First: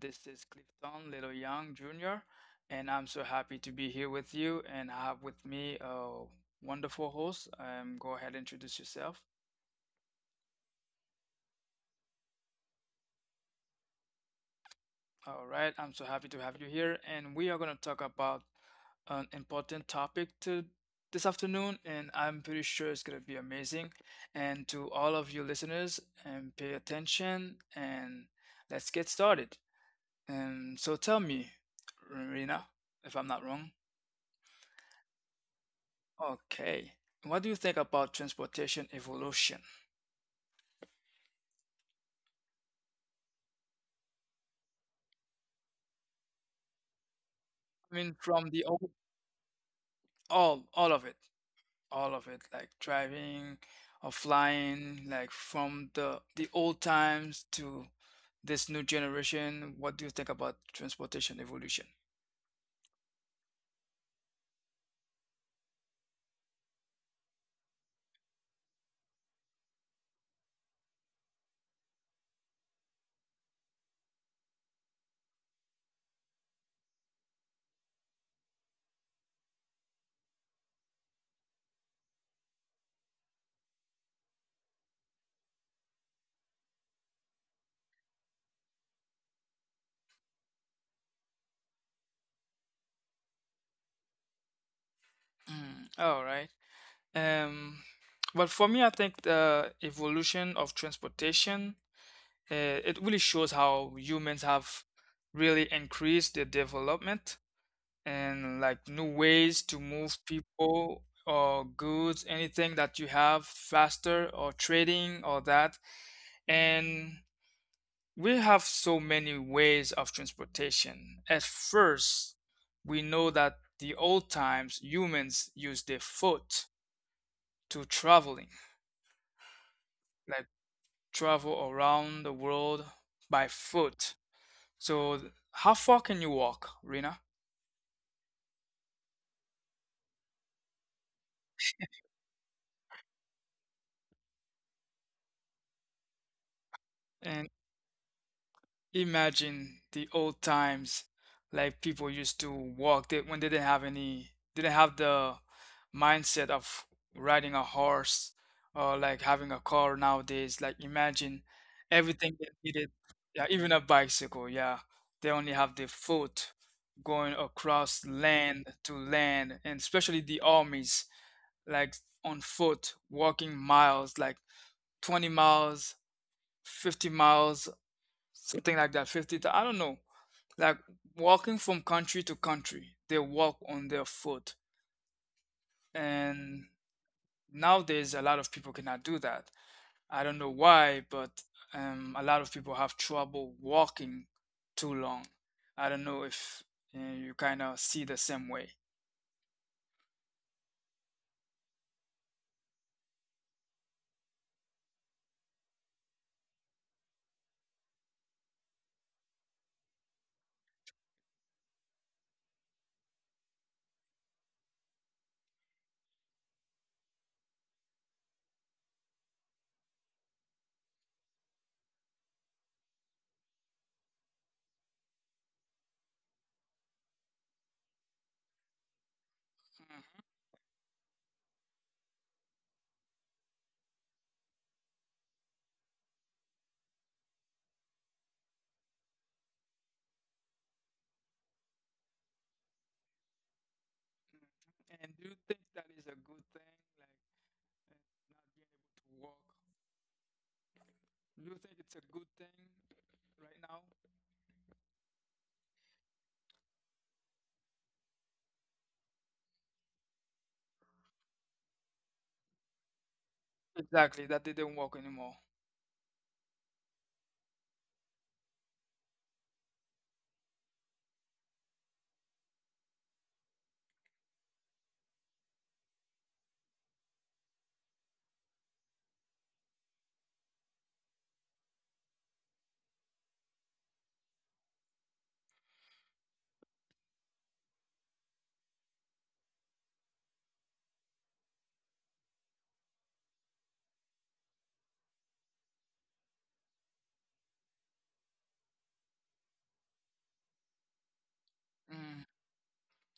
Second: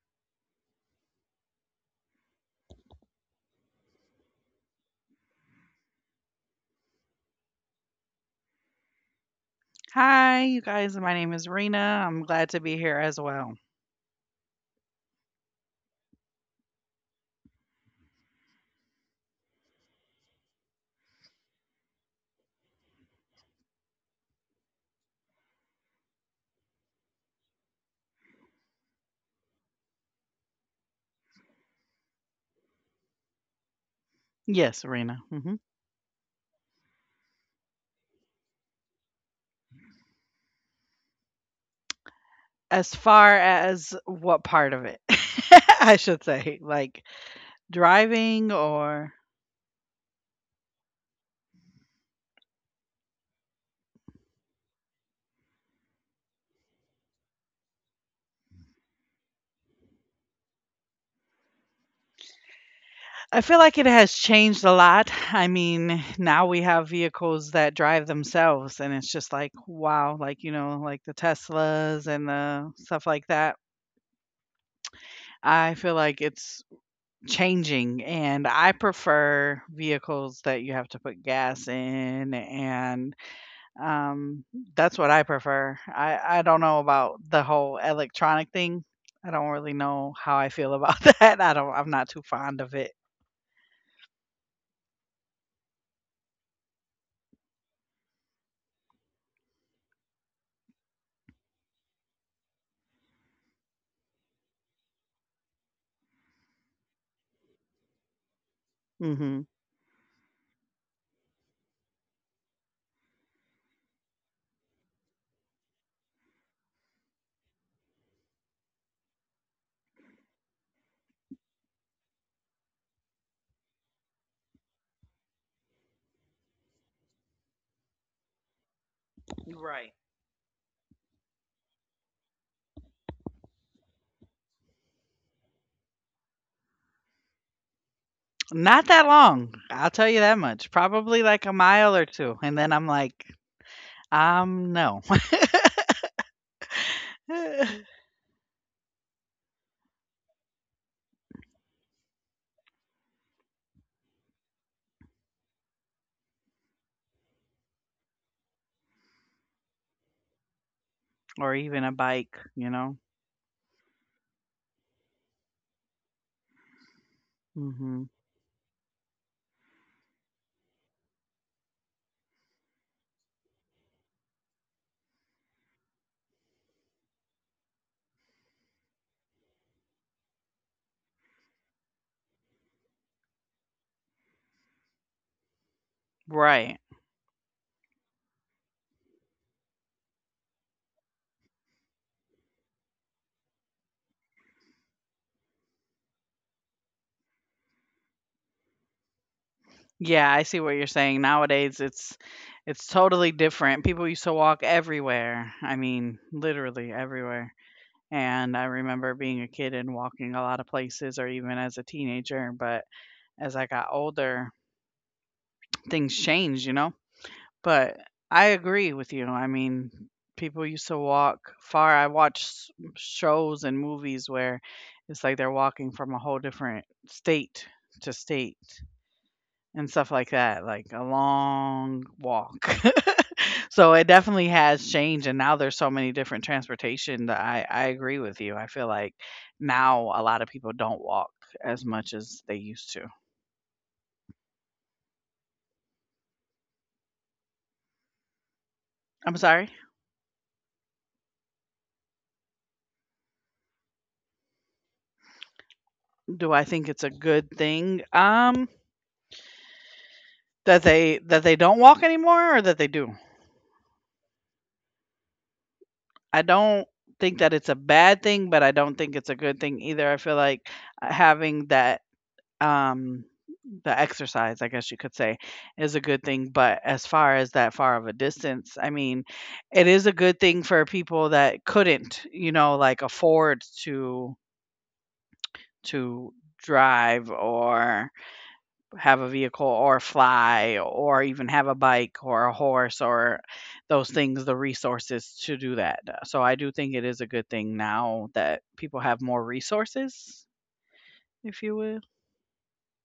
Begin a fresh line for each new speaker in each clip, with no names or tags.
This is Clifton Little Young Jr., and I'm so happy to be here with you. And I have with me a wonderful host. Go ahead and introduce yourself.
Hi, you guys. My name is Rena. I'm glad to be here as well.
All right, I'm so happy to have you here, and we are going to talk about an important topic to this afternoon, and I'm pretty sure it's going to be amazing. And to all of you listeners, and pay attention, and let's get started. And so tell me, Rena, if I'm not wrong.
Yes, Rena. Hmm.
Okay. What do you think about transportation evolution?
As far as what part of it, I should say, like
I mean, from
driving
the old,
or.
all of it, all of it, like driving or flying, like from the old times to this new generation. What do you think about transportation evolution?
I feel like it has changed a lot. I mean, now we have vehicles that drive themselves, and it's just like, wow, like, like the Teslas and the stuff like that. I feel like it's changing, and I prefer vehicles that you have to put gas in and Um, that's what I prefer. I don't know about the whole electronic thing. I don't really know how I feel about that. I don't. I'm not too fond of it.
Mm, all right. Um, but for me, I think the evolution of transportation, uh, it really shows how humans have really increased their development and like new ways to move
Hmm.
people or goods, anything that you have faster or trading or that. And we have so many ways of transportation. At first, we know that the old times humans used their foot to traveling
Right.
like. travel around the world by foot. So, how far can you walk, Rena?
Not that long. I'll tell you that much. Probably like a mile or two, and then I'm like, no.
And imagine the old times, like people used to walk they, when they didn't have any, didn't have the mindset of riding a horse or like having a car nowadays. Like, imagine
Or even a
everything they
bike.
needed,
You know.
yeah, even a bicycle, yeah. They only have the foot going across
Hmm.
land to land, and especially the armies like on foot, walking miles, like 20 miles, 50 miles, something like that, 50, I don't know. Like walking from country to country, they walk on their foot. And
Right.
nowadays, a lot of people cannot do that. I don't know why, but a lot of people have trouble walking too long. I don't know if you kind of see the same way.
Yeah, I see what you're saying. Nowadays, it's totally different. People used to walk everywhere. I mean, literally everywhere. And I remember being a kid and walking a lot of places or even as a teenager, but as I got older, things changed, you know? But I agree with you. I mean, people used to walk far. I watched shows and movies where it's like they're walking from a whole different state to state and stuff like that, like a long walk. So it definitely has changed, and now there's so many different transportation that I agree with you. I feel like now a lot of people don't walk as much as they used to.
Mhm. And do you think that is a good thing, like not being able to walk?
I'm sorry.
Do you think it's a good thing right now?
Do I think it's a good thing? That they don't walk anymore or that they do?
Exactly, that didn't work anymore.
I don't think that it's a bad thing, but I don't think it's a good thing either. I feel like having that, Um, the exercise, I guess you could say, is a good thing, but as far as that far of a distance, I mean, it is a good thing for people that couldn't, like afford to drive or have a vehicle or fly or even have a bike or a horse or those things, the resources to do that. So I do think it is a good thing now that people have more resources, if you will.
Mm.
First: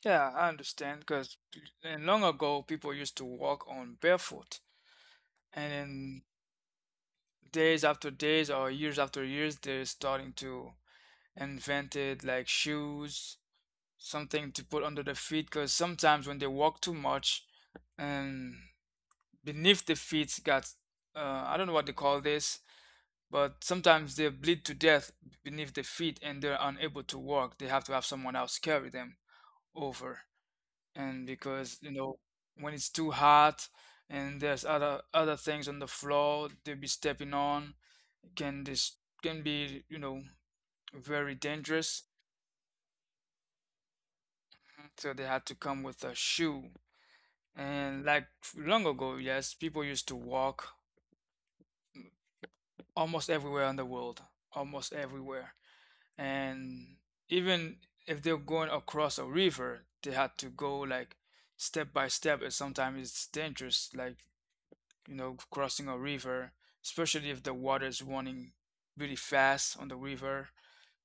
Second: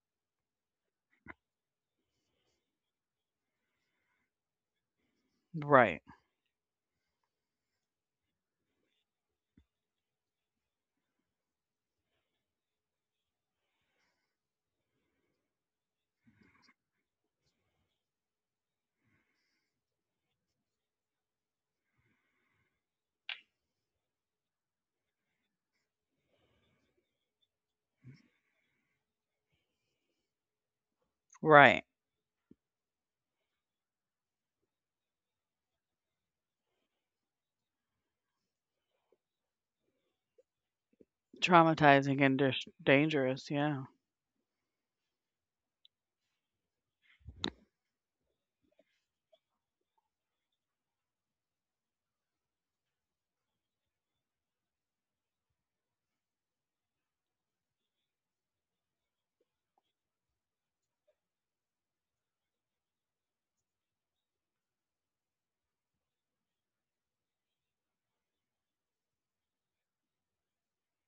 Yeah, I understand, because and long ago people used to walk on barefoot, and
Right.
then days after days or years after years, they're starting to invented like shoes, something to put under the feet. Because sometimes when they walk too much, and beneath the feet got, I don't know what they call this, but sometimes they bleed to death beneath their feet and they're unable to walk. They have to have someone else carry them over. And because,
Right.
you know, when it's too hot and there's other things on the floor they'll be stepping on, can this can be, you know, very dangerous.
Traumatizing and dis dangerous, yeah.
So they had to come with a shoe. And like long ago, yes, people used to walk almost everywhere in the world. Almost everywhere. And even if they're going across a river, they had to go like step by step, and sometimes it's dangerous, like you know crossing a river, especially if the water is running really fast on the river,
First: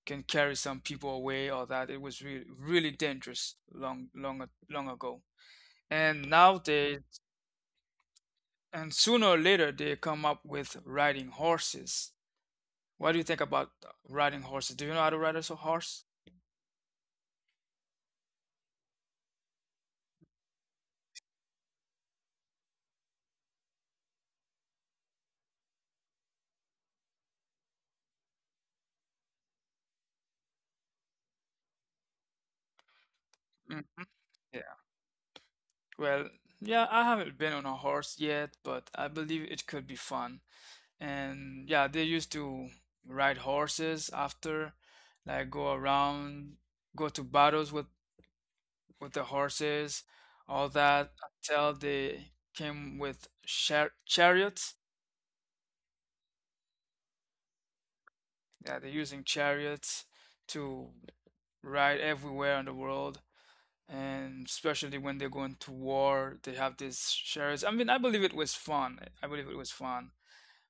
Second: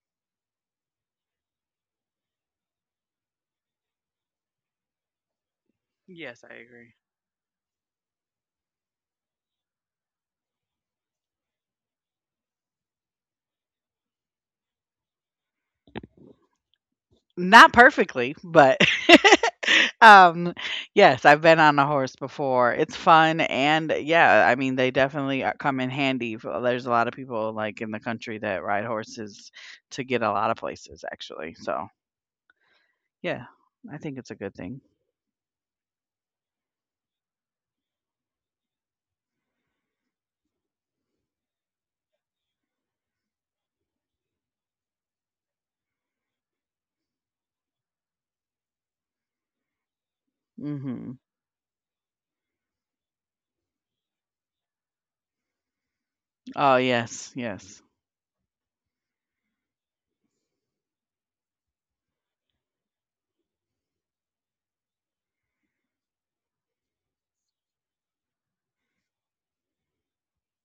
can carry some people away or that. It was really, really dangerous long, long, long ago. And
Yes, I
now
agree.
they, and sooner or later they come up with riding horses. What do you think about riding horses? Do you know how to ride a horse?
Not perfectly, but um, yes, I've been on a horse before. It's fun, and yeah, I mean, they definitely come in handy. There's a lot of people like in the country that ride horses to get a lot of places, actually. So yeah, I
Hmm.
think it's a good thing.
Well, yeah, I haven't been on a horse yet, but I believe it could be fun. And yeah, they used to ride horses after, like go around, go to battles with the horses, all that
Hmm.
until they came with chariots.
Oh yes, yes,
Yeah, they're using chariots to ride everywhere in the world. And especially when they're going to war, they have these chariots. I mean, I believe it was fun. I believe it was fun.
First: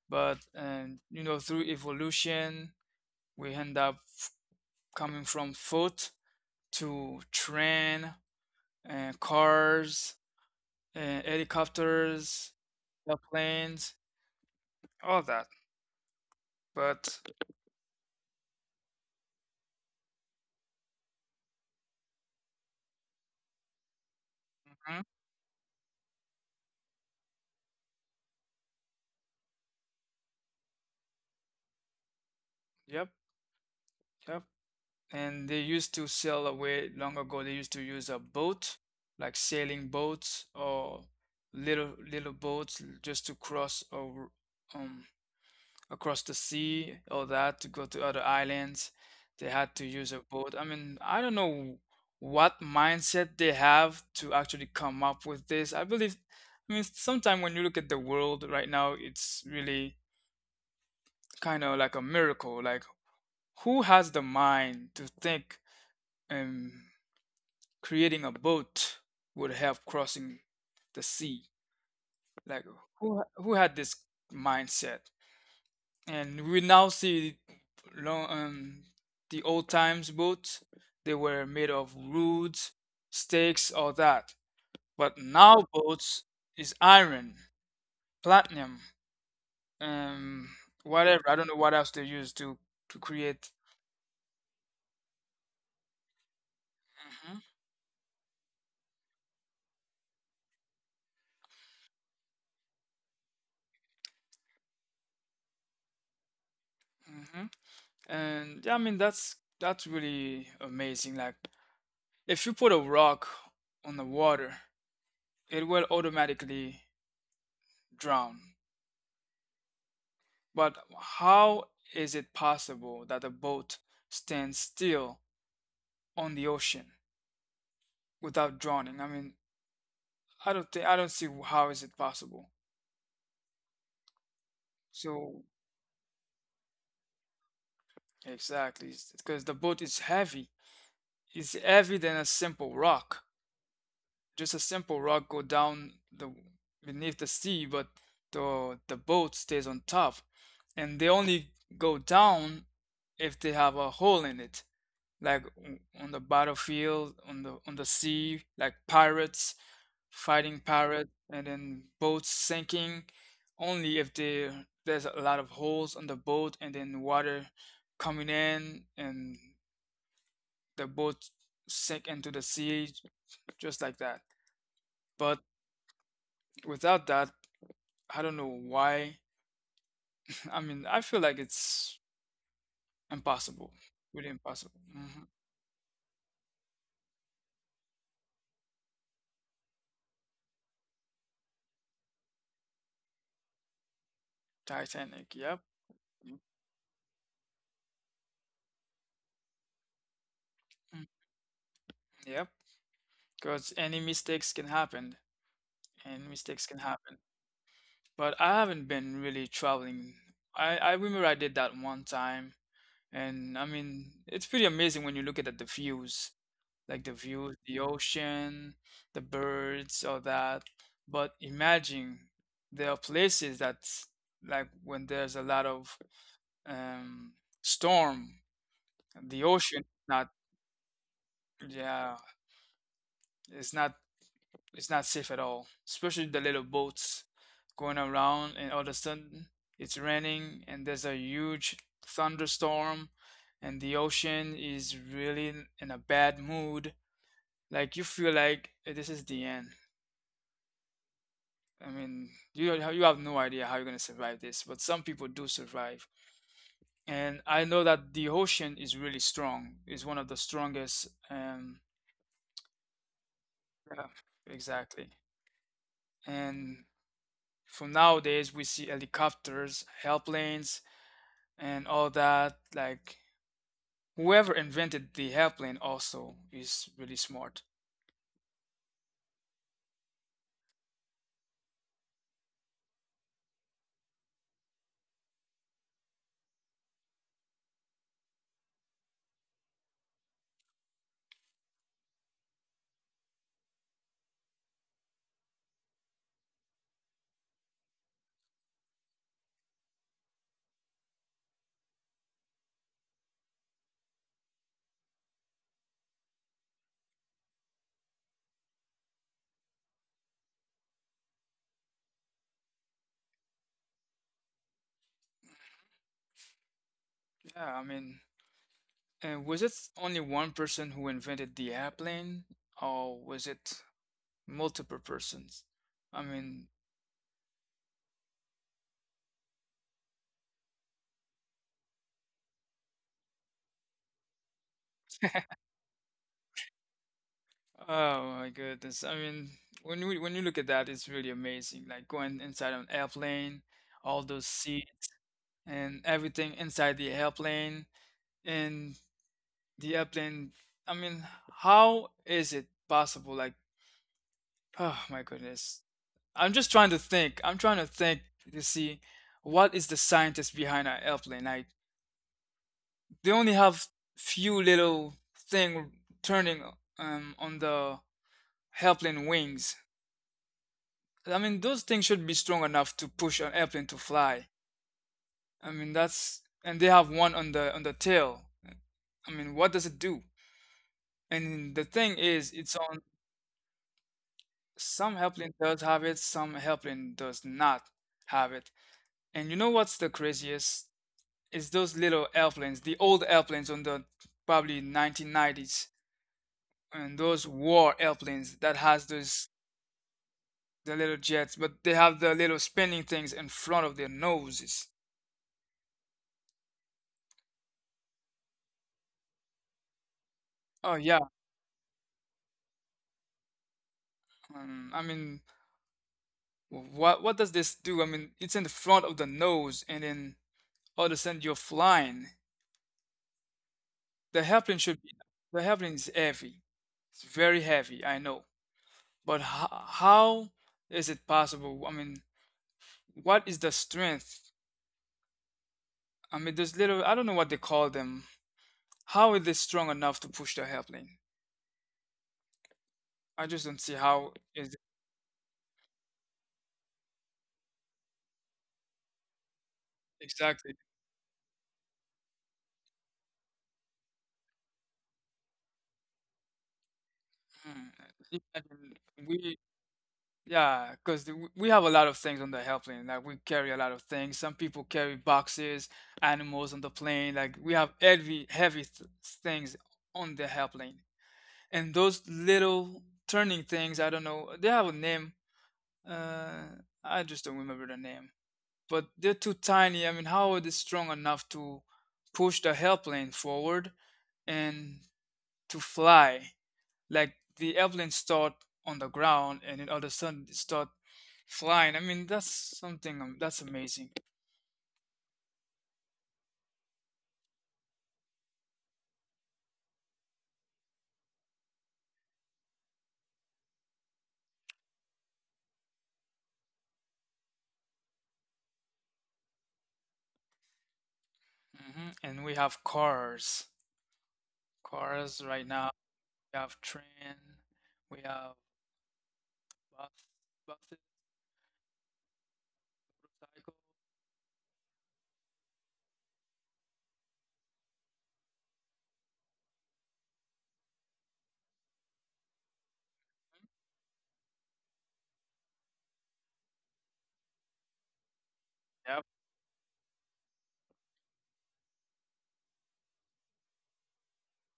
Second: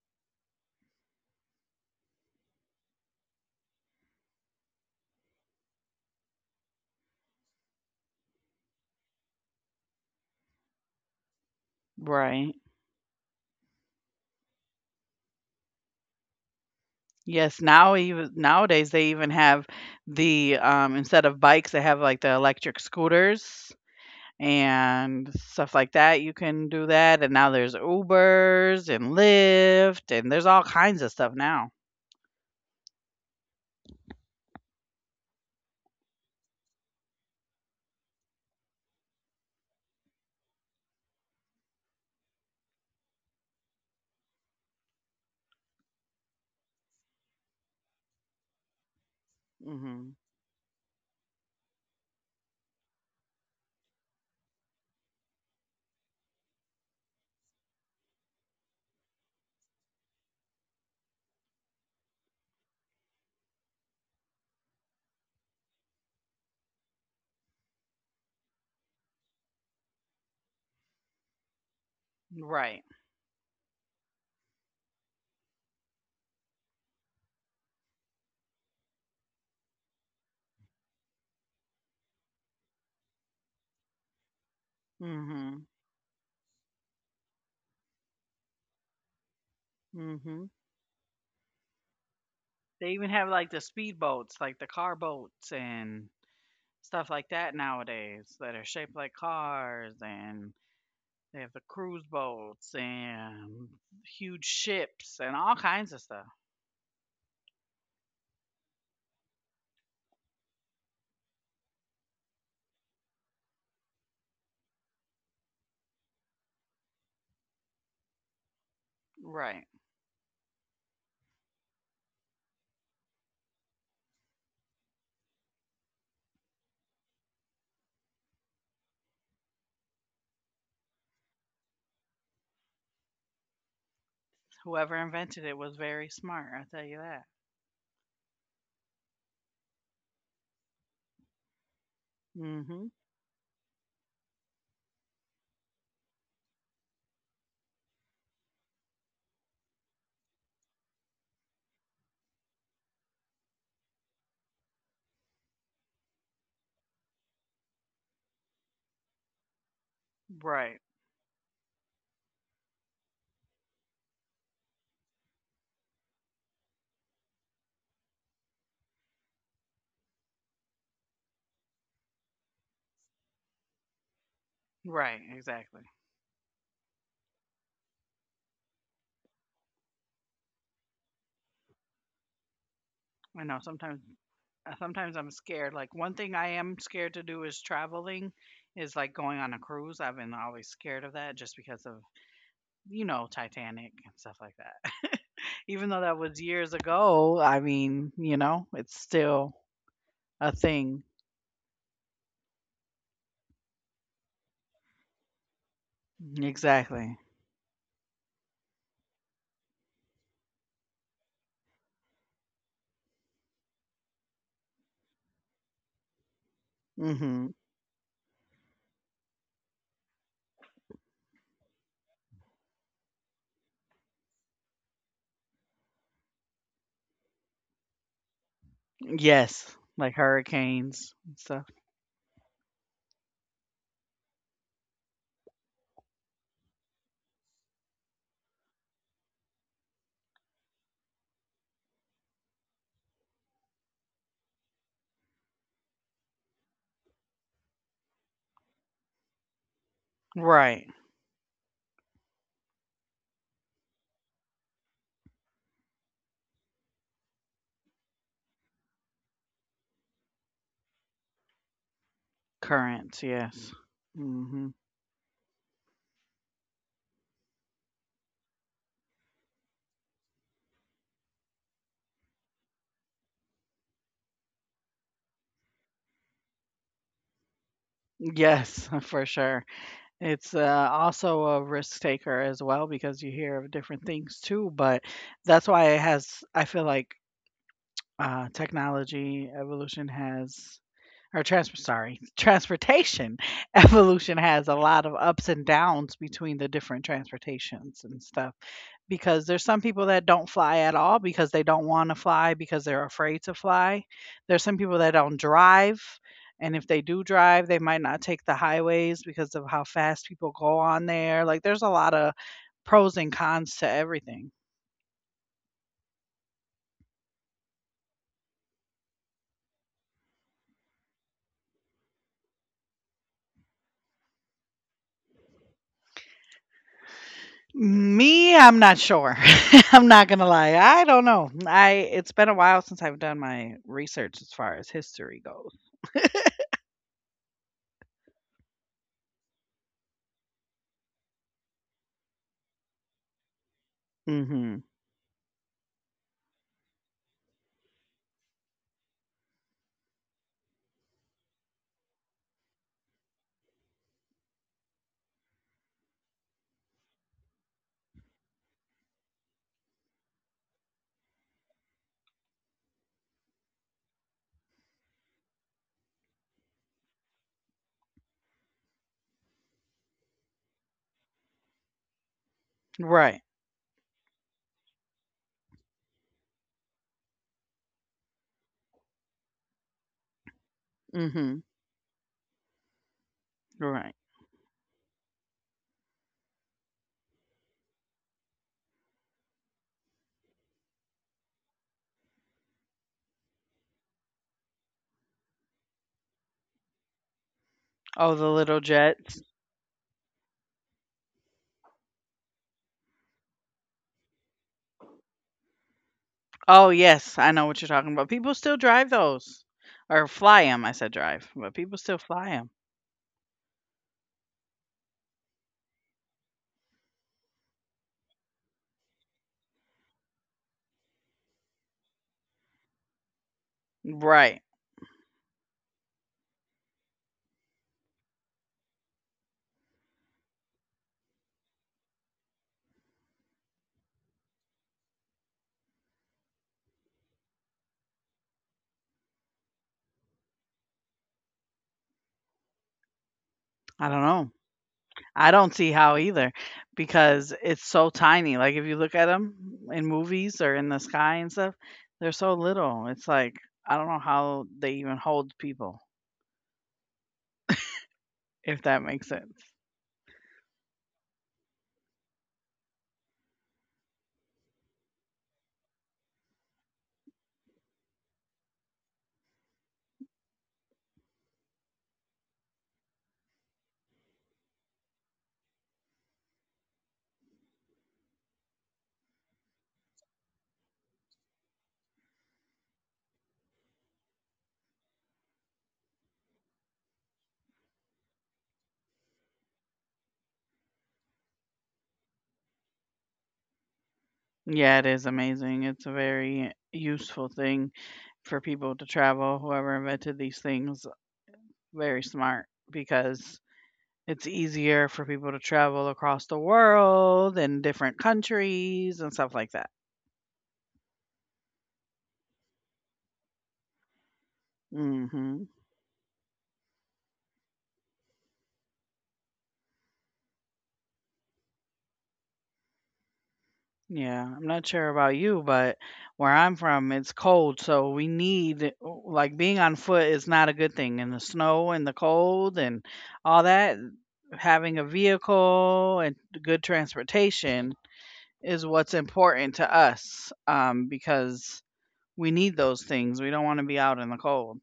But, and you know, through evolution we end up coming from foot to train and cars and helicopters,
right.
airplanes, all that. But
Yes, now even nowadays they even have the instead of bikes, they have like the electric scooters
mhm,
and stuff like that. You can do that, and now there's Ubers and Lyft, and there's all kinds of stuff now.
yep, yep. And they used to sail away long ago. They used to use a boat, like sailing boats or little little boats just to cross um across the sea, all that to go to other islands. They had to use
Hmm.
a boat. I mean, I don't know what mindset they have to actually come up with this. I believe, I mean, sometime when you look at the world right now, it's really kind of like a miracle. Like, who has the mind to think, um, creating a boat would help crossing the sea? Like,
Right.
who had this mindset? And we now see long the old times boats, they were made of roods, stakes or that, but now
Hmm.
boats is iron, platinum,
Hmm.
um whatever. I don't know what else they use
They
to
even have like
create.
the speedboats, like the car boats and stuff like
Hmm.
that nowadays that are shaped like cars, and they have the cruise boats and huge ships and all kinds of stuff.
Hmm. And yeah, I mean, that's really amazing. Like if you put a rock on the water, it will automatically drown.
Right.
But how is it possible that a boat stands still on the ocean without drowning? I mean, I don't think I don't see how is it possible.
Whoever
So
invented it was very smart, I'll tell you that.
exactly, because the boat is heavy. It's heavier than a simple
Hmm.
rock. Just a simple rock go down the beneath the sea, but the boat stays on top, and they only go down if they have a hole in it. Like on the battlefield, on the sea, like pirates fighting
Right.
pirates, and then boats sinking. Only if there's a lot of holes on the boat, and then water coming in, and the boat sink into the sea, just like that.
Right,
But
exactly.
without that, I don't know why. I mean, I feel like it's
I know
impossible,
sometimes,
really impossible.
sometimes
Hmm.
I'm scared. Like, one thing I am scared to do is traveling is like going on a cruise. I've been always scared of that just because of, Titanic and stuff like that.
Titanic, yep.
Even though that was years ago, I mean, it's still a thing.
Mm, yep. Because any mistakes can happen. And mistakes can
Exactly.
happen. But I haven't been really traveling. I remember I did that one time, and I mean, it's pretty amazing when you look at the views, like the
Mhm.
views, the ocean, the birds, all that. But imagine there are places that's like when there's a lot of um, storm, the
Yes,
ocean
like
not
hurricanes and stuff.
yeah, it's not, it's not safe at all, especially the little boats going around, and all of a sudden it's raining, and there's a huge thunderstorm, and the ocean is really in a bad mood. Like you feel like, eh, this is the end.
Right.
I mean, you don't have, you have no idea how you're gonna survive this, but some people do survive. And I know that the ocean is really strong. It's one of the strongest.
Currents, yes.
Yeah,
Mhm.
exactly. And from nowadays, we see helicopters, help and all that. Like whoever invented the airplane also is really smart.
Yes, for sure. It's, also a risk taker as well because you hear of different things too, but that's why it has I feel like, technology evolution has, or transportation evolution has a lot of ups and downs between the different transportations and stuff, because there's some people that don't fly at all because they don't want to fly because they're afraid to fly. There's some people that don't drive, and if they do drive, they might not take the highways because of how fast people go on there. Like, there's a lot of pros and cons to everything.
Yeah, I mean, was it only one person who invented the airplane, or was it multiple persons? I mean,
Me, I'm not sure. I'm not gonna lie. I don't know. I It's been a while since I've done my research as far as history goes.
oh my goodness. I mean, when you look at that, it's really amazing. Like going inside an airplane, all those
Hmm.
seats and everything inside the airplane, and the airplane. I mean, how is it possible? Like, oh my goodness. I'm just trying to think. I'm trying to think to see what is the scientist behind an airplane. Like they only have few little thing turning on the airplane wings. I mean, those things should be strong enough to push an
Right.
airplane to fly. I mean, that's, and they have one on the tail. I mean, what does it do? And the
Hmm.
thing is it's on,
Right.
some airplane does have it, some airplane does not have it. And you know what's the craziest? Is those little airplanes, the old airplanes on the probably 1990s, and those war airplanes that
Oh, the
has
little
those,
jets.
the little jets, but they have the little spinning things in front of their noses.
Oh, yes, I know what you're talking about. People still drive those or
Oh yeah,
fly them. I said drive, but people still fly them.
I mean, what does this do? I mean, it's in the front of the nose, and then all of a sudden you're flying. The airplane should
Right.
be the airplane is heavy. It's very heavy, I know. But how is it possible? I mean, what is the strength? I mean, there's little, I don't know what they call them. How are they strong enough to push the airplane? I just don't see
I
how
don't know.
is.
I don't see how either, because it's so tiny. Like, if you look at them in
Exactly.
movies or in the sky and stuff, they're so little. It's like, I don't know how they even hold people,
Hmm. Imagine
if that makes
we,
sense.
yeah, because we have a lot of things on the airplane. Like we carry a lot of things. Some people carry boxes, animals on the plane. Like we have heavy, heavy th things on the airplane. And those little turning things, I don't know, they have a name. Uh, I just don't remember the name. But they're too tiny. I mean, how are they strong enough to push the airplane forward and to fly? Like the airplane start on the ground and then all of a sudden it start flying. I mean, that's something, that's amazing.
Yeah, it is amazing. It's a very useful thing for people to travel. Whoever invented these things, very smart, because it's easier for people to travel across the world and different countries and stuff like that.
Hmm. And we have cars, cars
Hmm.
right now. We have train. We have bus, buses, motorcycles.
Yeah, I'm not sure about you, but where I'm from, it's cold, so we need like being on foot is not a good thing in the snow and the cold and all that. Having a vehicle and good transportation is what's
Yep,
important to us, because we need those things. We don't want to be out in the cold.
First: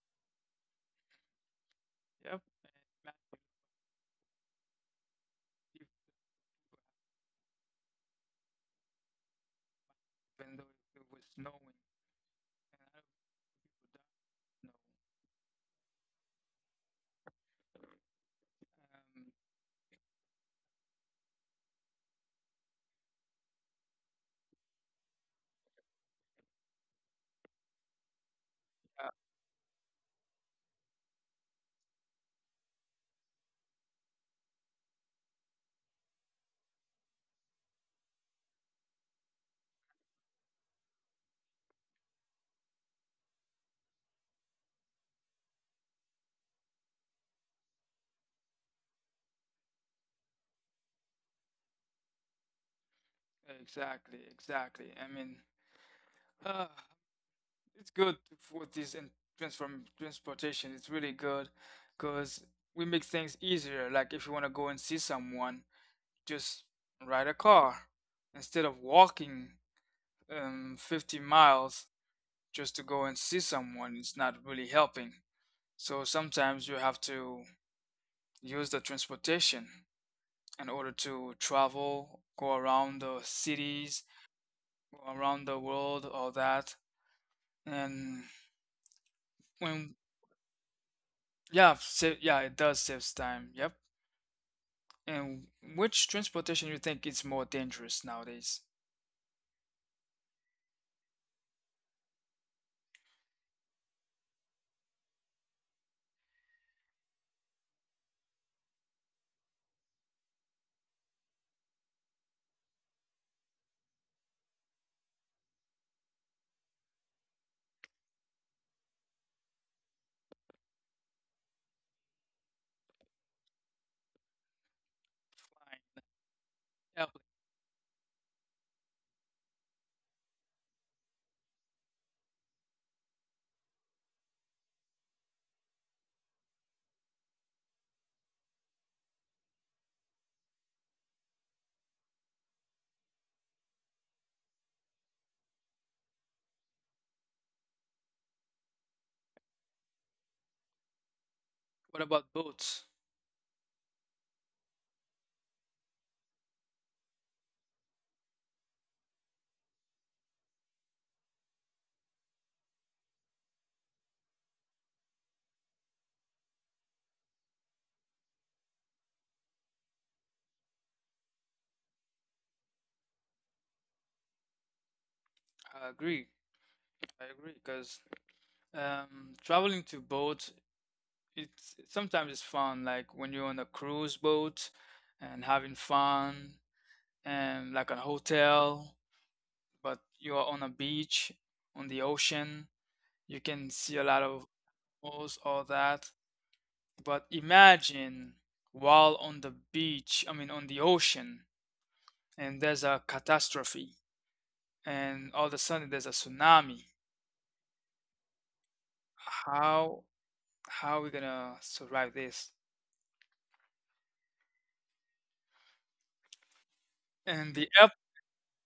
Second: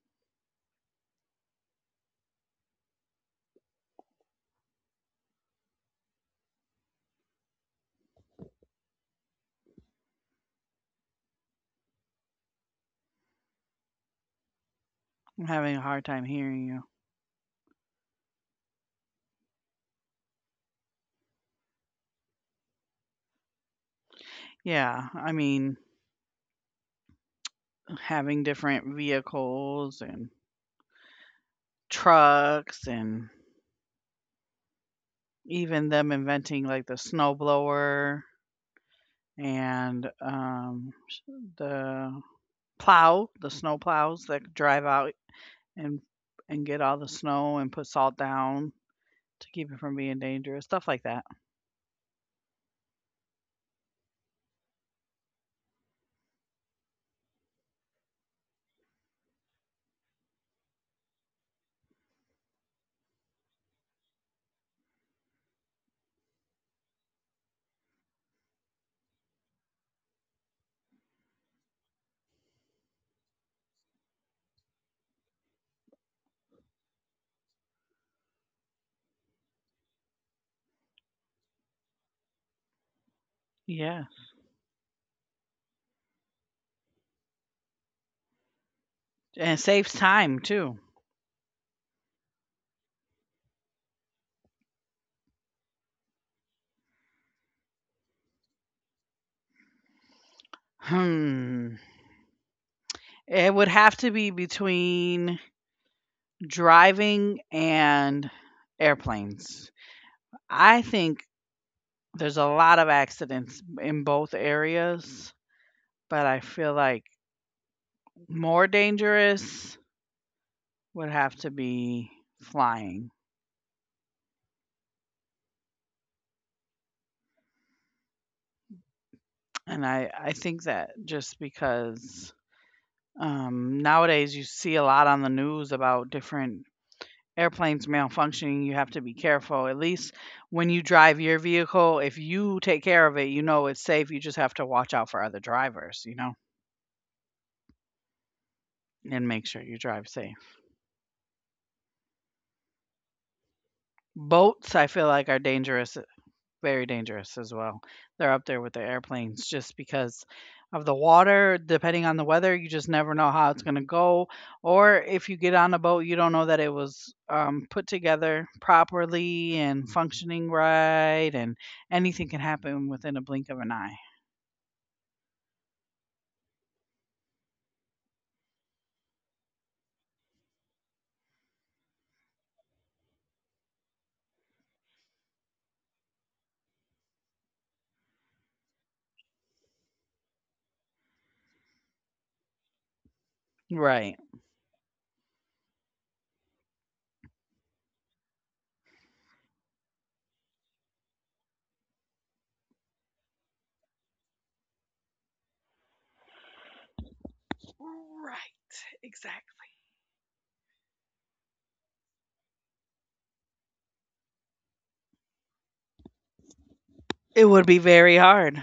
yep. And imagine if it happened though, it was snowing and a lot of people
I'm having a hard time hearing you.
died. No.
Yeah, I mean, having different
Yeah,
vehicles and trucks, and even them inventing, like, the snowblower and, the the snow plows that drive out and and get all the snow and put salt down to keep it from being dangerous, stuff like that.
exactly, exactly. I mean, uh, it's good for this and transform transportation. It's really good because we make things easier. Like if you want to go and see someone, just ride a car instead of walking 50 miles just to go and see someone. It's not really helping. So sometimes you have to use the transportation in order to travel, go around the cities,
Yeah,
go around the world, all that. And
and it saves
when,
time too.
yeah, yeah, it does saves time. Yep. And which transportation you think is more dangerous nowadays?
Hmm, it would have to be between driving and airplanes. I think there's a lot of accidents in both areas, but I feel like more dangerous would have to be flying,
Flying, airplane.
and I think that just because, nowadays you see a lot on the news about different airplanes malfunctioning, you have to be careful. At least when you drive your vehicle, if you take care of it, you know it's safe, you just have to watch out for other drivers, and make sure you drive safe.
What about boats?
Boats, I feel like, are dangerous very dangerous as well. They're up there with the airplanes just because of the water. Depending on the weather, you just never know how it's going to go. Or if you get on a boat, you don't know that it was, put together properly and functioning right, and anything can happen within a blink of an eye.
I agree. I agree because traveling to boats, it's sometimes it's fun. Like when you're on a cruise boat and having fun, and like a hotel, but you are on a beach, on the ocean. You can see a
Right.
lot of animals, all that. But imagine while on the beach, I mean, on the ocean, and there's a catastrophe, and all of a sudden there's a tsunami.
Right. Exactly.
How how are we gonna survive this?
It
And the
would be
yep,
very hard.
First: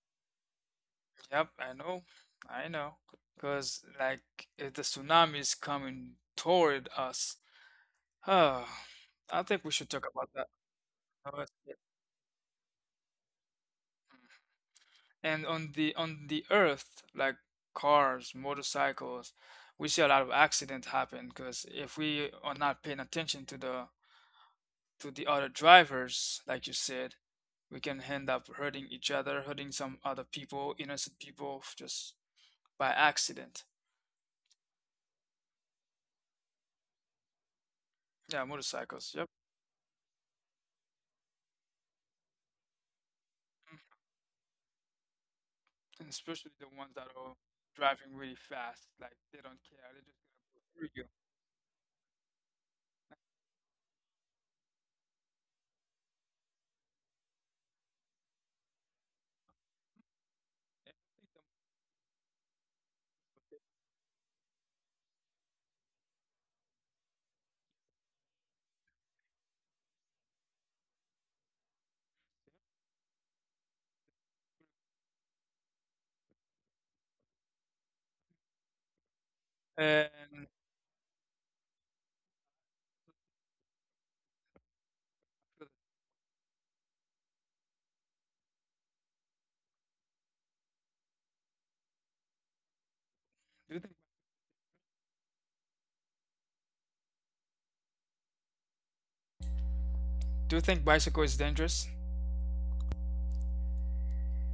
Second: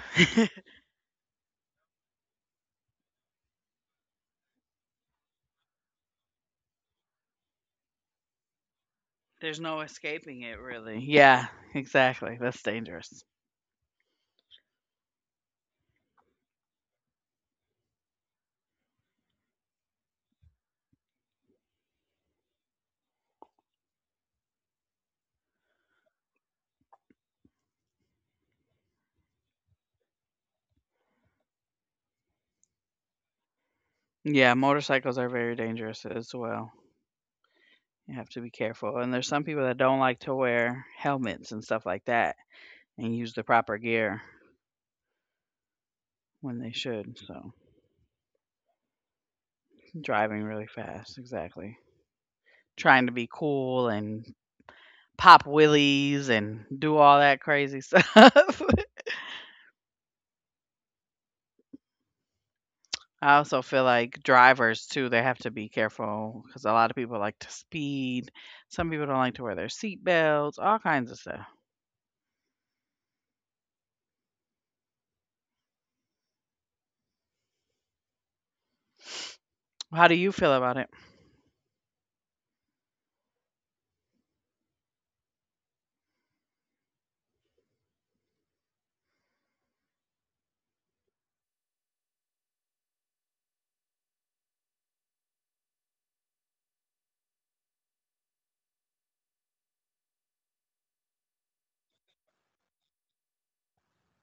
yep, I know, because like if the tsunami is coming toward us, oh, I
There's
think we
no
should talk about
escaping
that.
it, really. Yeah, exactly. That's dangerous.
And on the earth, like cars, motorcycles, we see a lot of accidents happen because if we are not paying attention to the other drivers, like you said, we can end up hurting each other, hurting some other people, innocent people, just by accident.
Yeah, motorcycles are very dangerous as well. You have to
Yeah,
be careful, and
motorcycles.
there's
Yep.
some people that don't like to wear helmets and stuff like that, and use the proper
Mm.
gear
And especially
when they
the ones that
should,
are
so
driving really fast, like they don't care, they're just
driving
gonna go
really
through you.
fast, exactly. Trying to be cool and pop wheelies and do all that crazy stuff. I also feel like drivers too, they have to be careful because a lot of people like to speed. Some people don't like to wear their seat belts, all kinds of stuff. How do you
And
feel about it?
do you think do you think bicycle is dangerous?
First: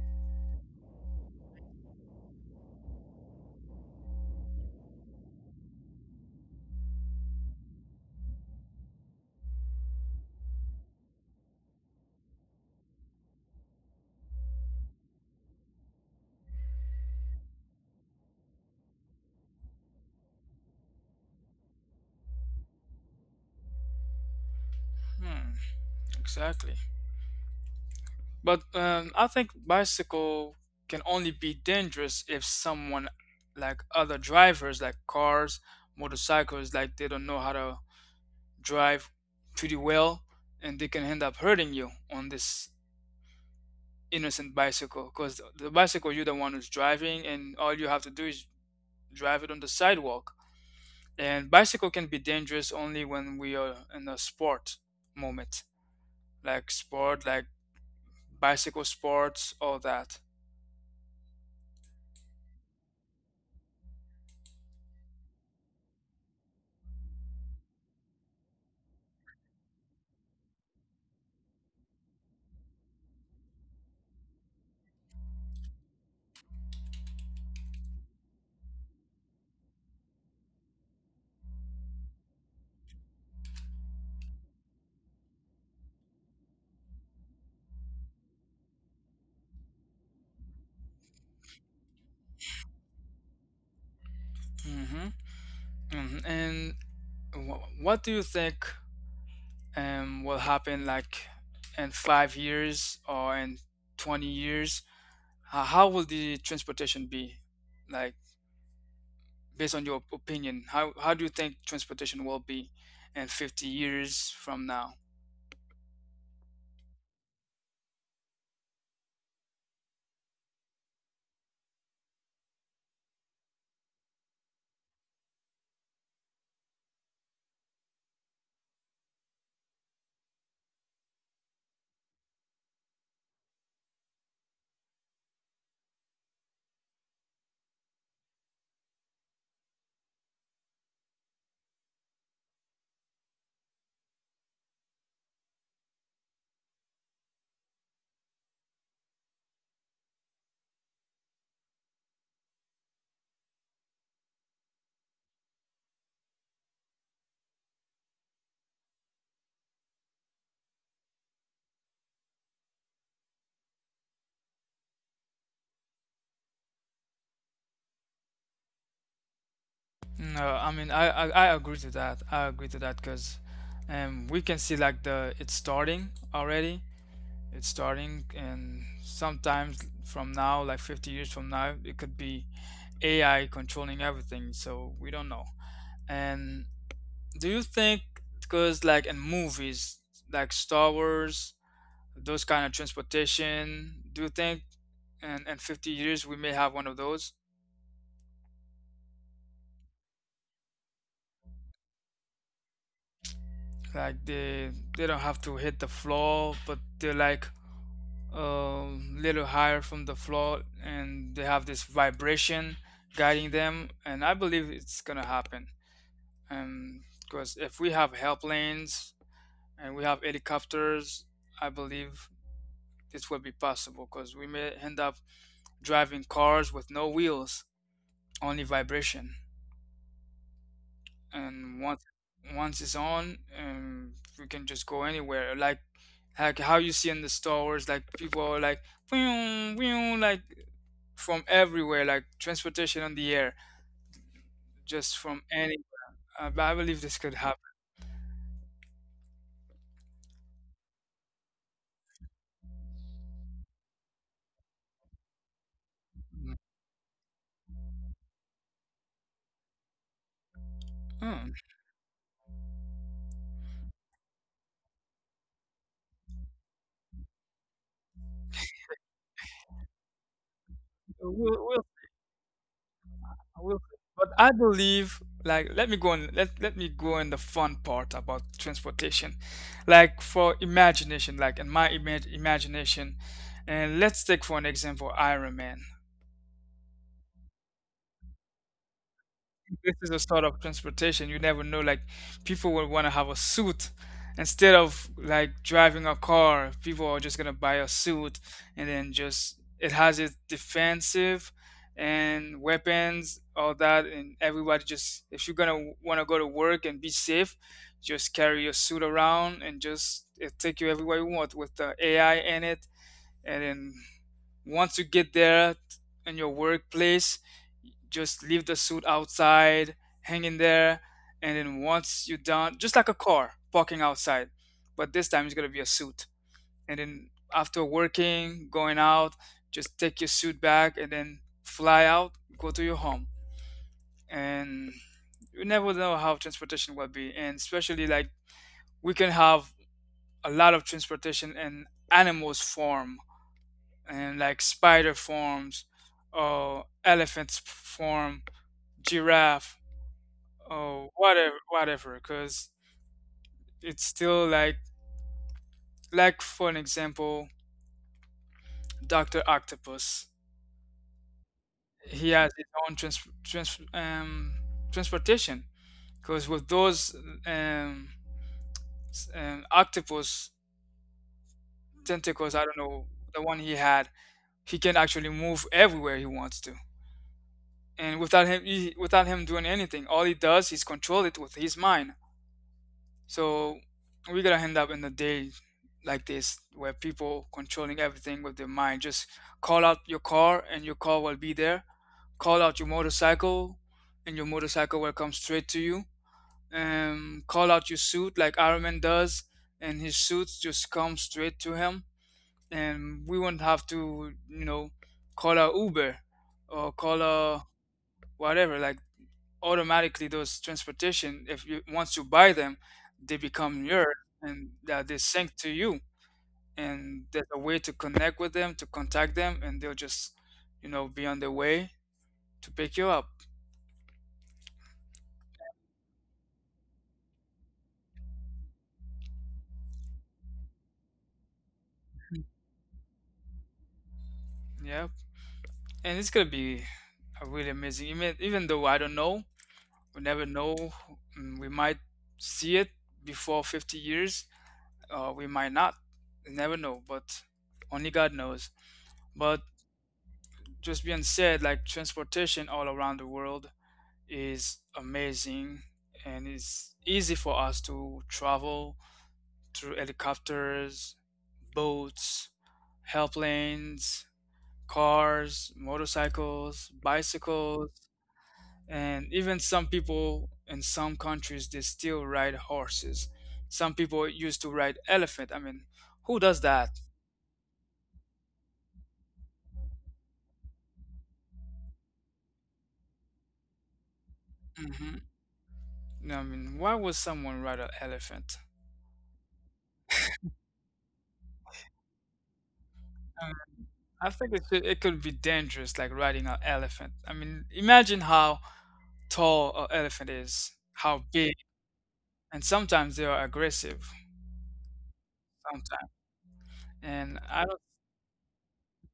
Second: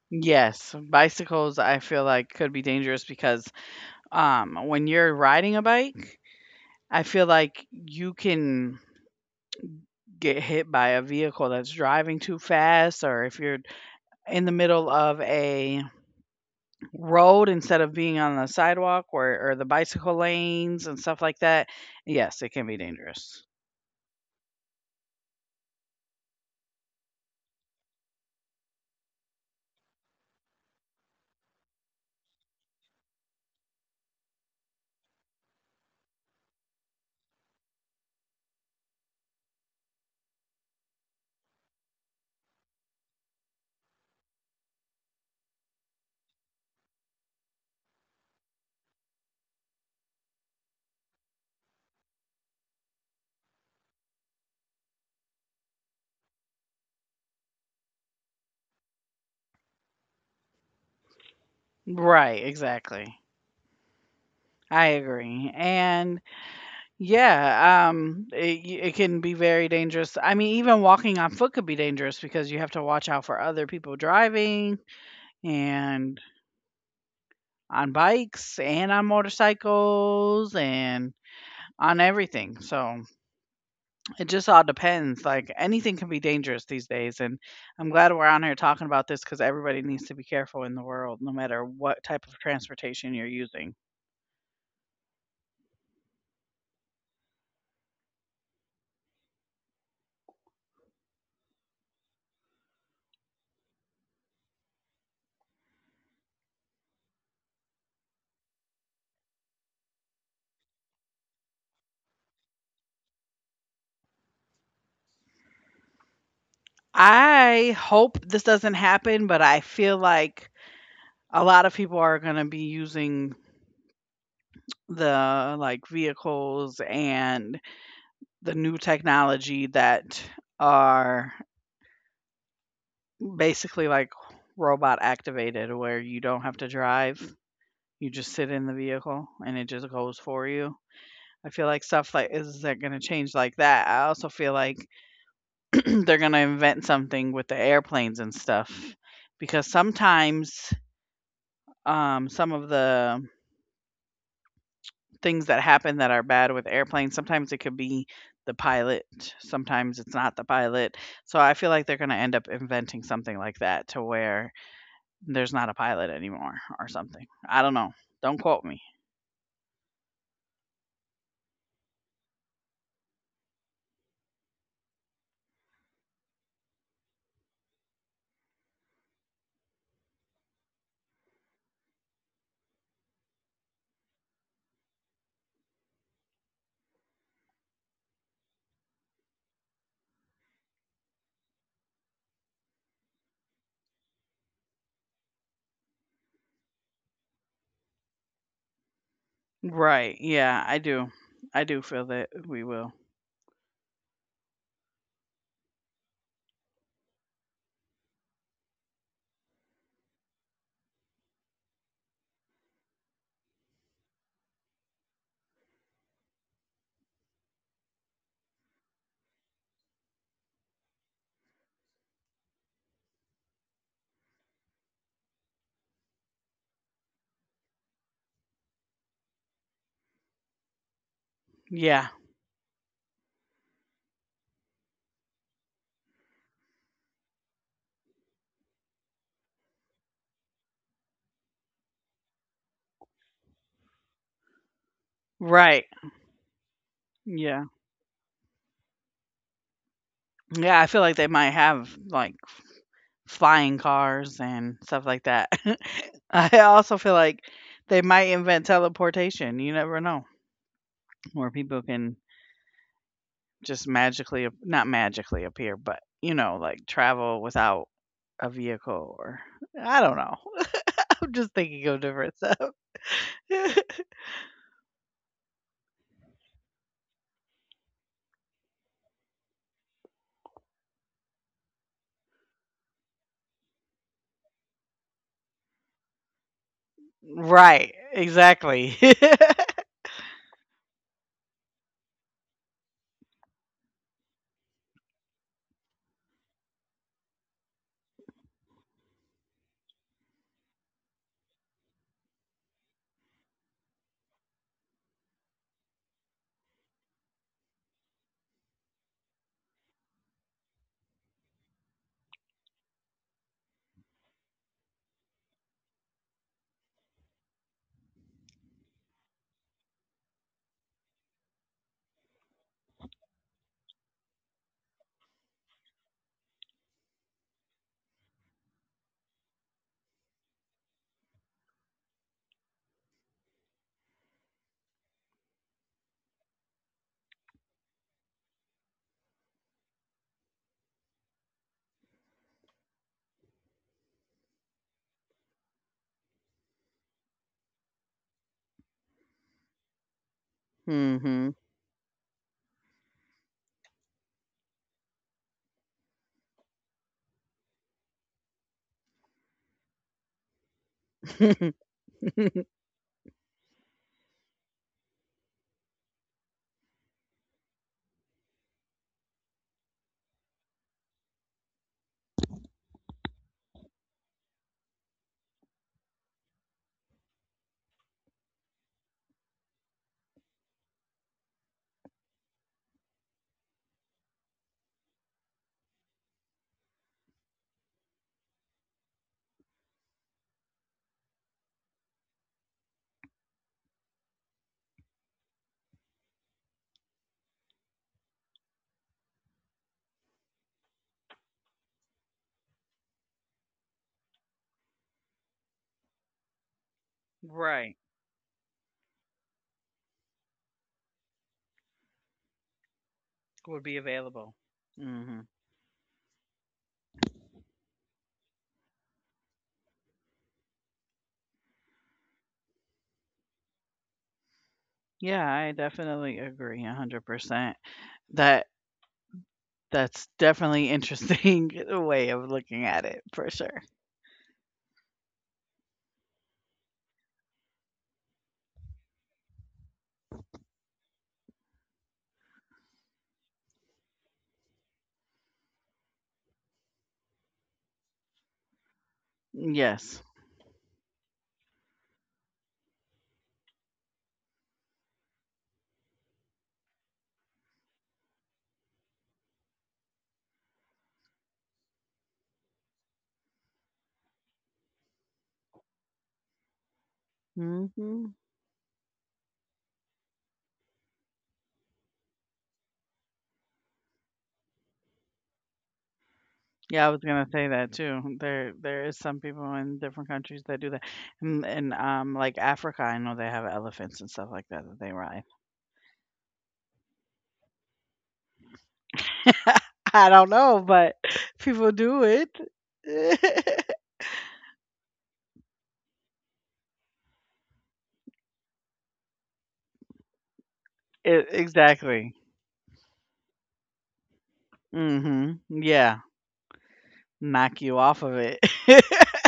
Yes, bicycles I feel like could be dangerous, because when you're riding a bike, I feel like you can get hit by a vehicle that's driving too fast, or if you're in the middle of a road instead of being on the sidewalk, or the bicycle lanes and stuff like that, yes, it can be dangerous.
Hmm. Exactly. But I think bicycle can only be dangerous if someone like other drivers like cars, motorcycles like they don't know how to drive pretty well and they can end up hurting you on this innocent bicycle because the bicycle you're the one who's driving and all you have to do is drive it on the sidewalk. And bicycle can be dangerous only when we are in a sport moment, like sport, like bicycle sports, all that.
Right, exactly. I agree. And yeah, it can be very dangerous. I mean, even walking on foot could be dangerous because you have to watch out for other people driving and on bikes and on motorcycles and on everything. So it just all depends. Like, anything can be dangerous these days. And I'm glad we're on here talking about this, because everybody needs to be careful in the world, no matter what type of transportation you're using.
Hmm Mhm. And what do you think will happen like in 5 years or in 20 years? How will the transportation be? Like, based on your opinion, how do you think transportation will be in 50 years from now?
I hope this doesn't happen, but I feel like a lot of people are going to be using the like vehicles and the new technology that are basically, like, robot activated, where you don't have to drive, you just sit in the vehicle and it just goes for you. I feel like stuff like is that gonna change like that? I also feel like they're gonna invent something with the airplanes and stuff because sometimes, some of the things that happen that are bad with airplanes, sometimes it could be the pilot, sometimes it's not the pilot. So I feel like they're gonna end up inventing something like that, to where there's not a pilot anymore or something. I don't know. Don't quote me.
No, I mean, I agree to that. I agree to that because we can see like the it's starting already. It's starting, and sometimes from now, like 50 years from now, it could be AI controlling everything, so we don't know. And do you think, because like in movies, like Star Wars, those kind of transportation, do you think in 50 years we may have one of those?
Right. Yeah, I do. I do feel that we will.
Like they don't have to hit the floor, but they're like a little higher from the floor, and they have this vibration guiding them. And I believe it's gonna happen. And because if we have help lanes and we have helicopters, I believe this will be possible because we may end up driving cars with no wheels, only vibration. And
Yeah.
once it's on, we can just go anywhere. Like how you see in the Star Wars, like people are like "Whew, whew," like from everywhere, like transportation on the air, just from
Right.
any. But I believe this could
Yeah.
happen.
Yeah, I feel like they might have like flying cars and stuff like that. I also feel like they might invent teleportation. You never know. Where people
Hmm.
can just magically, not magically appear, but, like travel without a vehicle or I don't know. I'm just thinking of
We'll,
different stuff.
I will but I believe, like, let me go on the fun part about transportation. Like, for imagination, like, in my imagination, and let's take for an example Iron Man.
Right, exactly.
This is a sort of transportation. You never know. Like people will want to have a suit instead of like driving a car. People are just gonna buy a suit and then just it has its defensive and weapons, all that, and everybody just if you're gonna want to go to work and be safe, just carry your suit around and just it take you everywhere you want with the AI in it, and then once you get there in your workplace, just leave the suit outside, hang in there, and then once you're done, just like a car parking outside, but this time it's gonna be a suit. And then after working, going out, just take your suit back and then fly out, go to your home. And you never know how transportation will be, and especially like we can have a lot of transportation in animals form and like spider forms or elephants form, giraffe or
Mhm.
whatever, whatever. Because it's still like for an example, Doctor Octopus. He has his own transportation. Because with those um, octopus tentacles, I don't know the one he had, he can actually move everywhere he wants to. And without him, without him doing anything, all he does is control it with his mind. So we're gonna end up in a day like this where people controlling everything with their mind. Just call out your car and your car will be there. Call out your motorcycle and your motorcycle will come straight to you. Call out your suit like Iron Man does and his suits just come straight to him. And we won't have to, you know, call a Uber or call a
Right,
whatever. Like automatically those transportation if you once you buy them they
would be
become yours
available.
and that
Mhm.
they sync to you and there's a way to connect with them to contact them and they'll just you know be on their way to pick you up,
Yeah, I definitely agree 100%. That that's definitely interesting way of looking at it for sure.
yeah, and it's gonna be a really amazing even even though I don't know, we never know, mm, we might see it before 50 years, we might not. You never know but only god knows. But
Yes.
just being said, like transportation all around the world is amazing and it's easy for us to travel through helicopters, boats, airplanes, cars, motorcycles, bicycles,
Mhm.
and even some people in some countries they still ride horses. Some people used to ride elephant. I mean, who does
Yeah, I was
that?
gonna say that too. There is some people in different countries that do that. And in, like, Africa, I know they have elephants and stuff like that that they ride.
Hmm I mean, why would someone ride an elephant?
I don't know, but people do it.
I think it could be dangerous, like riding an elephant. I mean, imagine how tall an elephant is,
E
how big,
Exactly.
and sometimes they are aggressive.
Mhm. Yeah.
Sometimes, and
Knock you
I don't.
off of it.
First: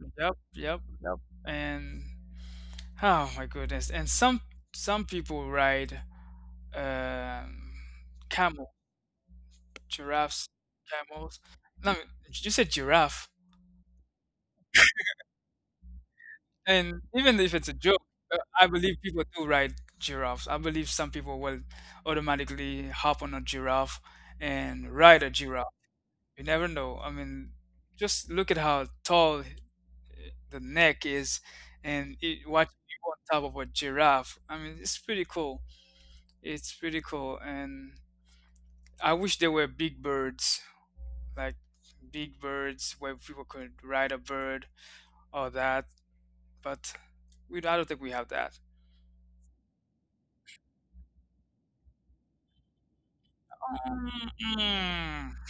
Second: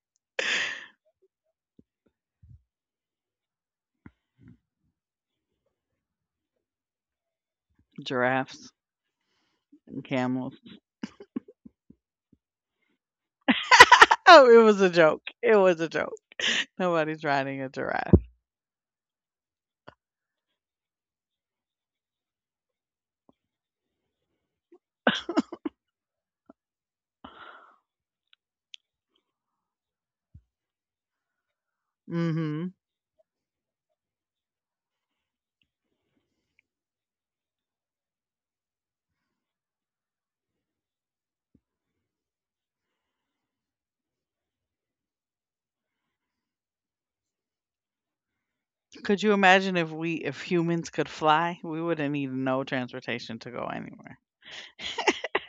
Yep. And oh my goodness! And some people ride um, camel,
Giraffes and
giraffes,
camels.
camels. No, you said giraffe.
Oh, it was a joke. It was a joke.
And
Nobody's
even if
riding
it's
a
a joke,
giraffe.
I believe people do ride giraffes. I believe some people will automatically hop on a giraffe and ride a giraffe. You never know. I mean, just look at how tall the neck is and it,
Mhm.
watching you on top of a giraffe. I mean, it's pretty cool. It's pretty cool. And I wish there were big birds, like big birds where people could ride a bird or that. But I don't think we have that.
Could you imagine if humans could fly? We wouldn't need no transportation to go anywhere.
Mm.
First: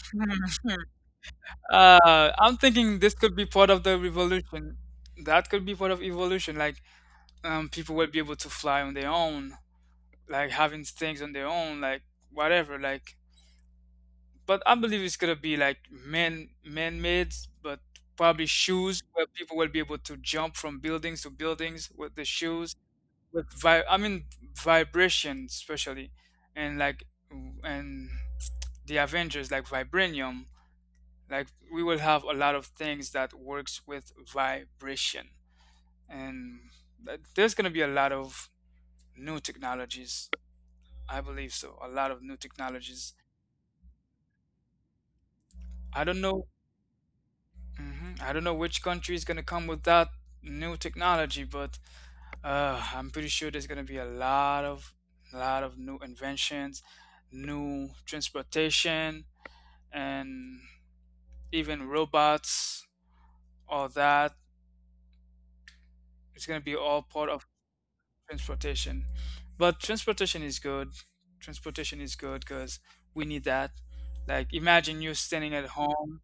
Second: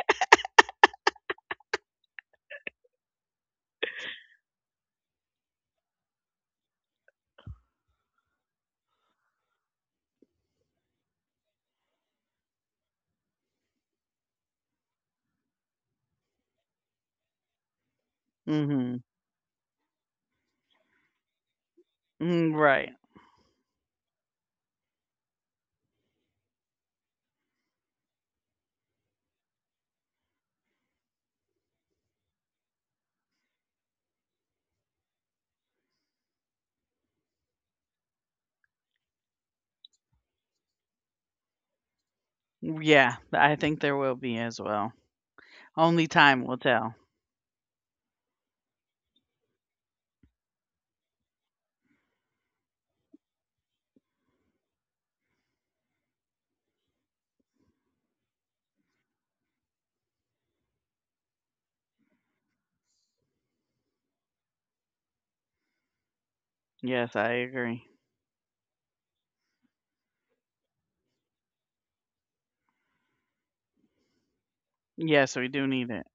I'm thinking this could be part of the revolution. That could be part of evolution. Like, people will be able to fly on their own, like having things on their own, like whatever. Like, but I believe it's gonna be like man-made, but probably
Mhm.
shoes where people will be able to jump from buildings to buildings with the
Mm,
shoes
right.
with I mean vibration especially, and like and the Avengers like vibranium like we will have a lot of things that works with vibration and there's going to be a lot of new technologies, I believe so, a lot of new technologies.
Yeah, I think there will be as well.
I
Only
don't
time
know.
will tell.
Hmm. I don't know which country is going to come with that new technology but I'm pretty sure there's going to be a lot of new inventions, new transportation, and even robots, all that. It's going to be all
Yes,
part
I
of
agree.
transportation. But transportation is good. Transportation is good because we need that. Like imagine you
Yes,
standing
we
at
do need it.
home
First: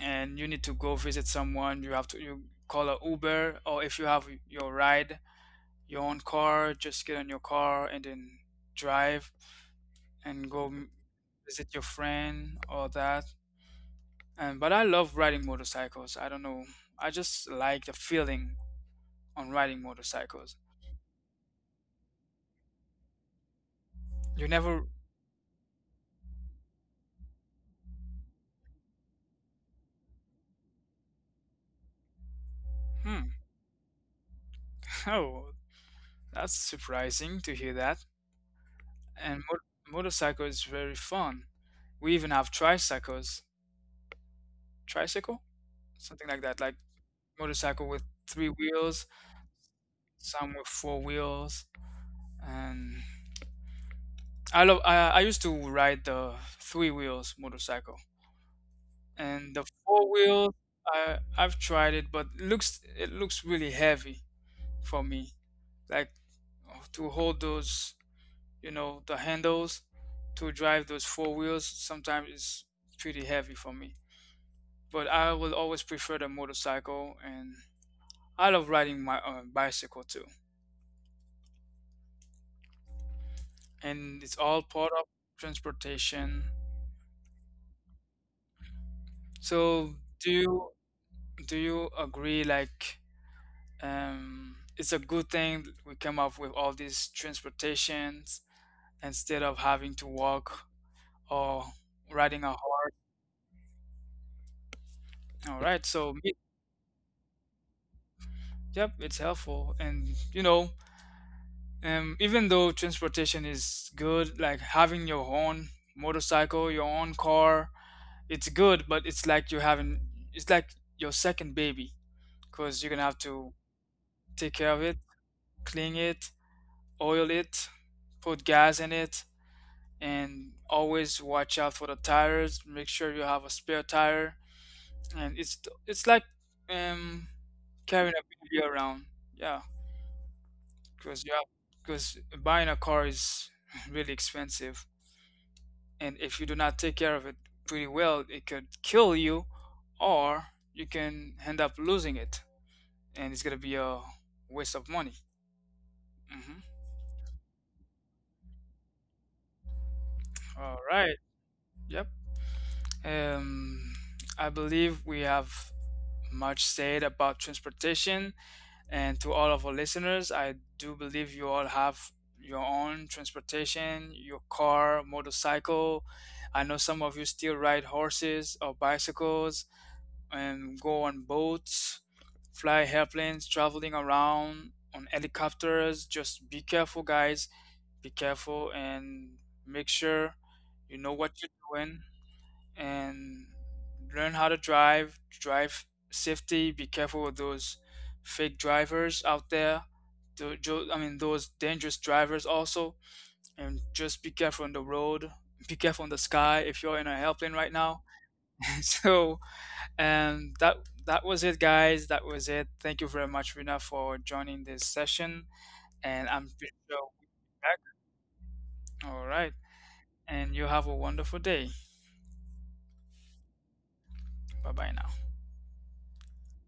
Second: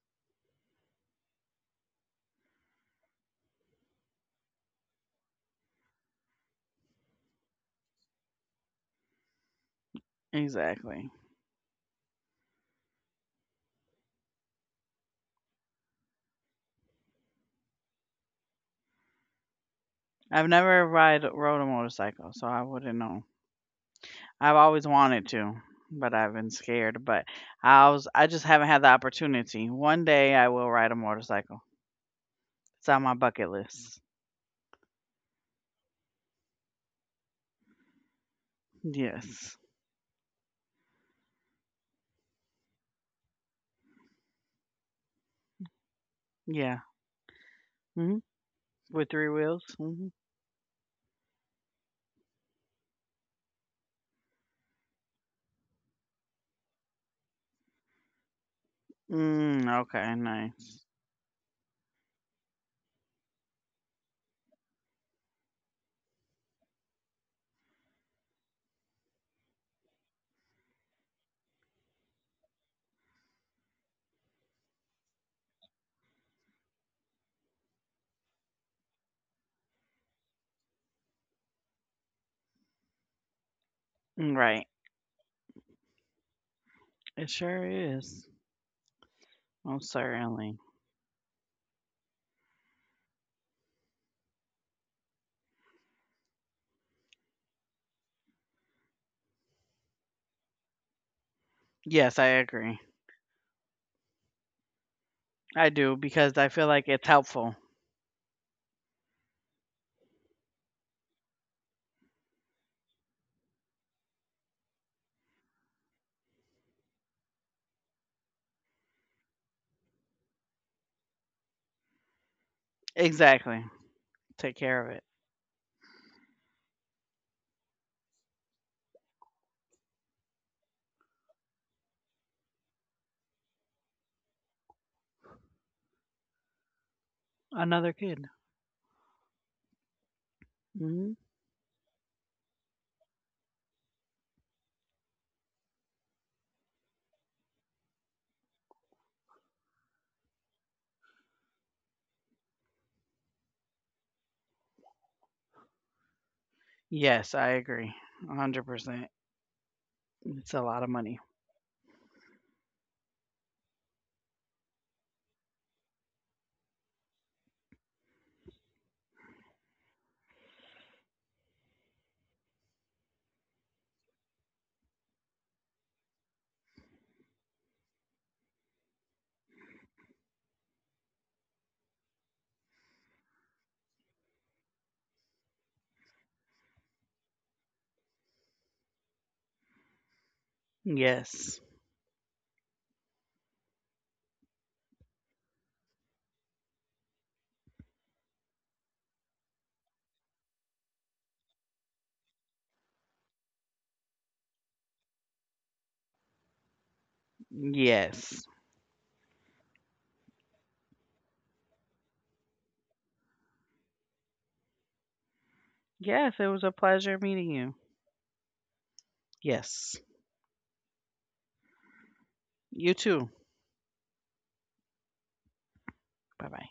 and you need to go visit someone. You have to you call a Uber or if you have your ride, your own car, just get on your car and then drive and
Exactly.
visit your friend or that. And but I love riding motorcycles. I don't know. I just like the feeling on riding
I've
motorcycles.
never ride rode a motorcycle, so I wouldn't know.
You
I've
never.
always wanted to, but I've been scared, but I just haven't had the opportunity. One day I will ride a motorcycle. It's on my
Hmm.
bucket list.
Oh, that's surprising to hear that. And
Yes.
motorcycle is very fun. We even have tricycles. Tricycle? Something like that. Like
Yeah.
motorcycle with
Mhm.
three wheels,
With three wheels. Mhm.
some with four wheels. And I used to ride the three wheels motorcycle. And the
Mm,
four
okay,
wheels
nice.
I've tried it but it looks really heavy for me. Like to hold those you know the handles to drive those four wheels sometimes is pretty heavy for me but I will always prefer the motorcycle and I love riding my bicycle too and
Mm,
it's all
right.
part of transportation.
It sure is. Oh,
So do
certainly.
you do you agree like it's a good thing we came up with all these transportations instead of having to walk or
Yes, I
riding a
agree.
horse. All
I
right,
do
so
because I feel like it's helpful.
yep, it's helpful and you know, even though transportation is good, like having your own motorcycle, your own car, it's good, but it's like you having, it's like your second baby because you're gonna have to
Exactly.
take
Take
care
care
of
of
it,
it.
clean it, oil it, put gas in it, and always watch out for the tires. Make sure you have a spare tire, and it's like um,
Another
carrying a
kid.
baby around, yeah,
Mhm.
because you have because buying a car is really expensive. And if you do not take care of it pretty well it could kill you or you can end up losing it and it's gonna be a waste of money. Hmm.
Yes, I agree. 100%. It's a
All
lot of money.
right. Yep. Um, I believe we have much said about transportation and to all of our listeners I do believe you all have your own transportation, your car, motorcycle. I know some of you still ride horses or bicycles and go on boats, fly airplanes, traveling around on helicopters. Just be careful, guys. Be careful and make sure you know what
Yes.
you're doing and learn how to drive. Drive safety. Be careful with those fake drivers out there. I mean, those dangerous drivers also. And just be careful on the road. Be careful on the sky if you're in an airplane right now.
Yes.
So and that that was it, guys. That was it. Thank you very much, Rina, for joining this session. And
Yes, it
I'm
was a
pretty sure we'll
pleasure meeting you.
be back. All right.
Yes.
And you have a wonderful day.
You too.
Bye bye now.
Bye-bye.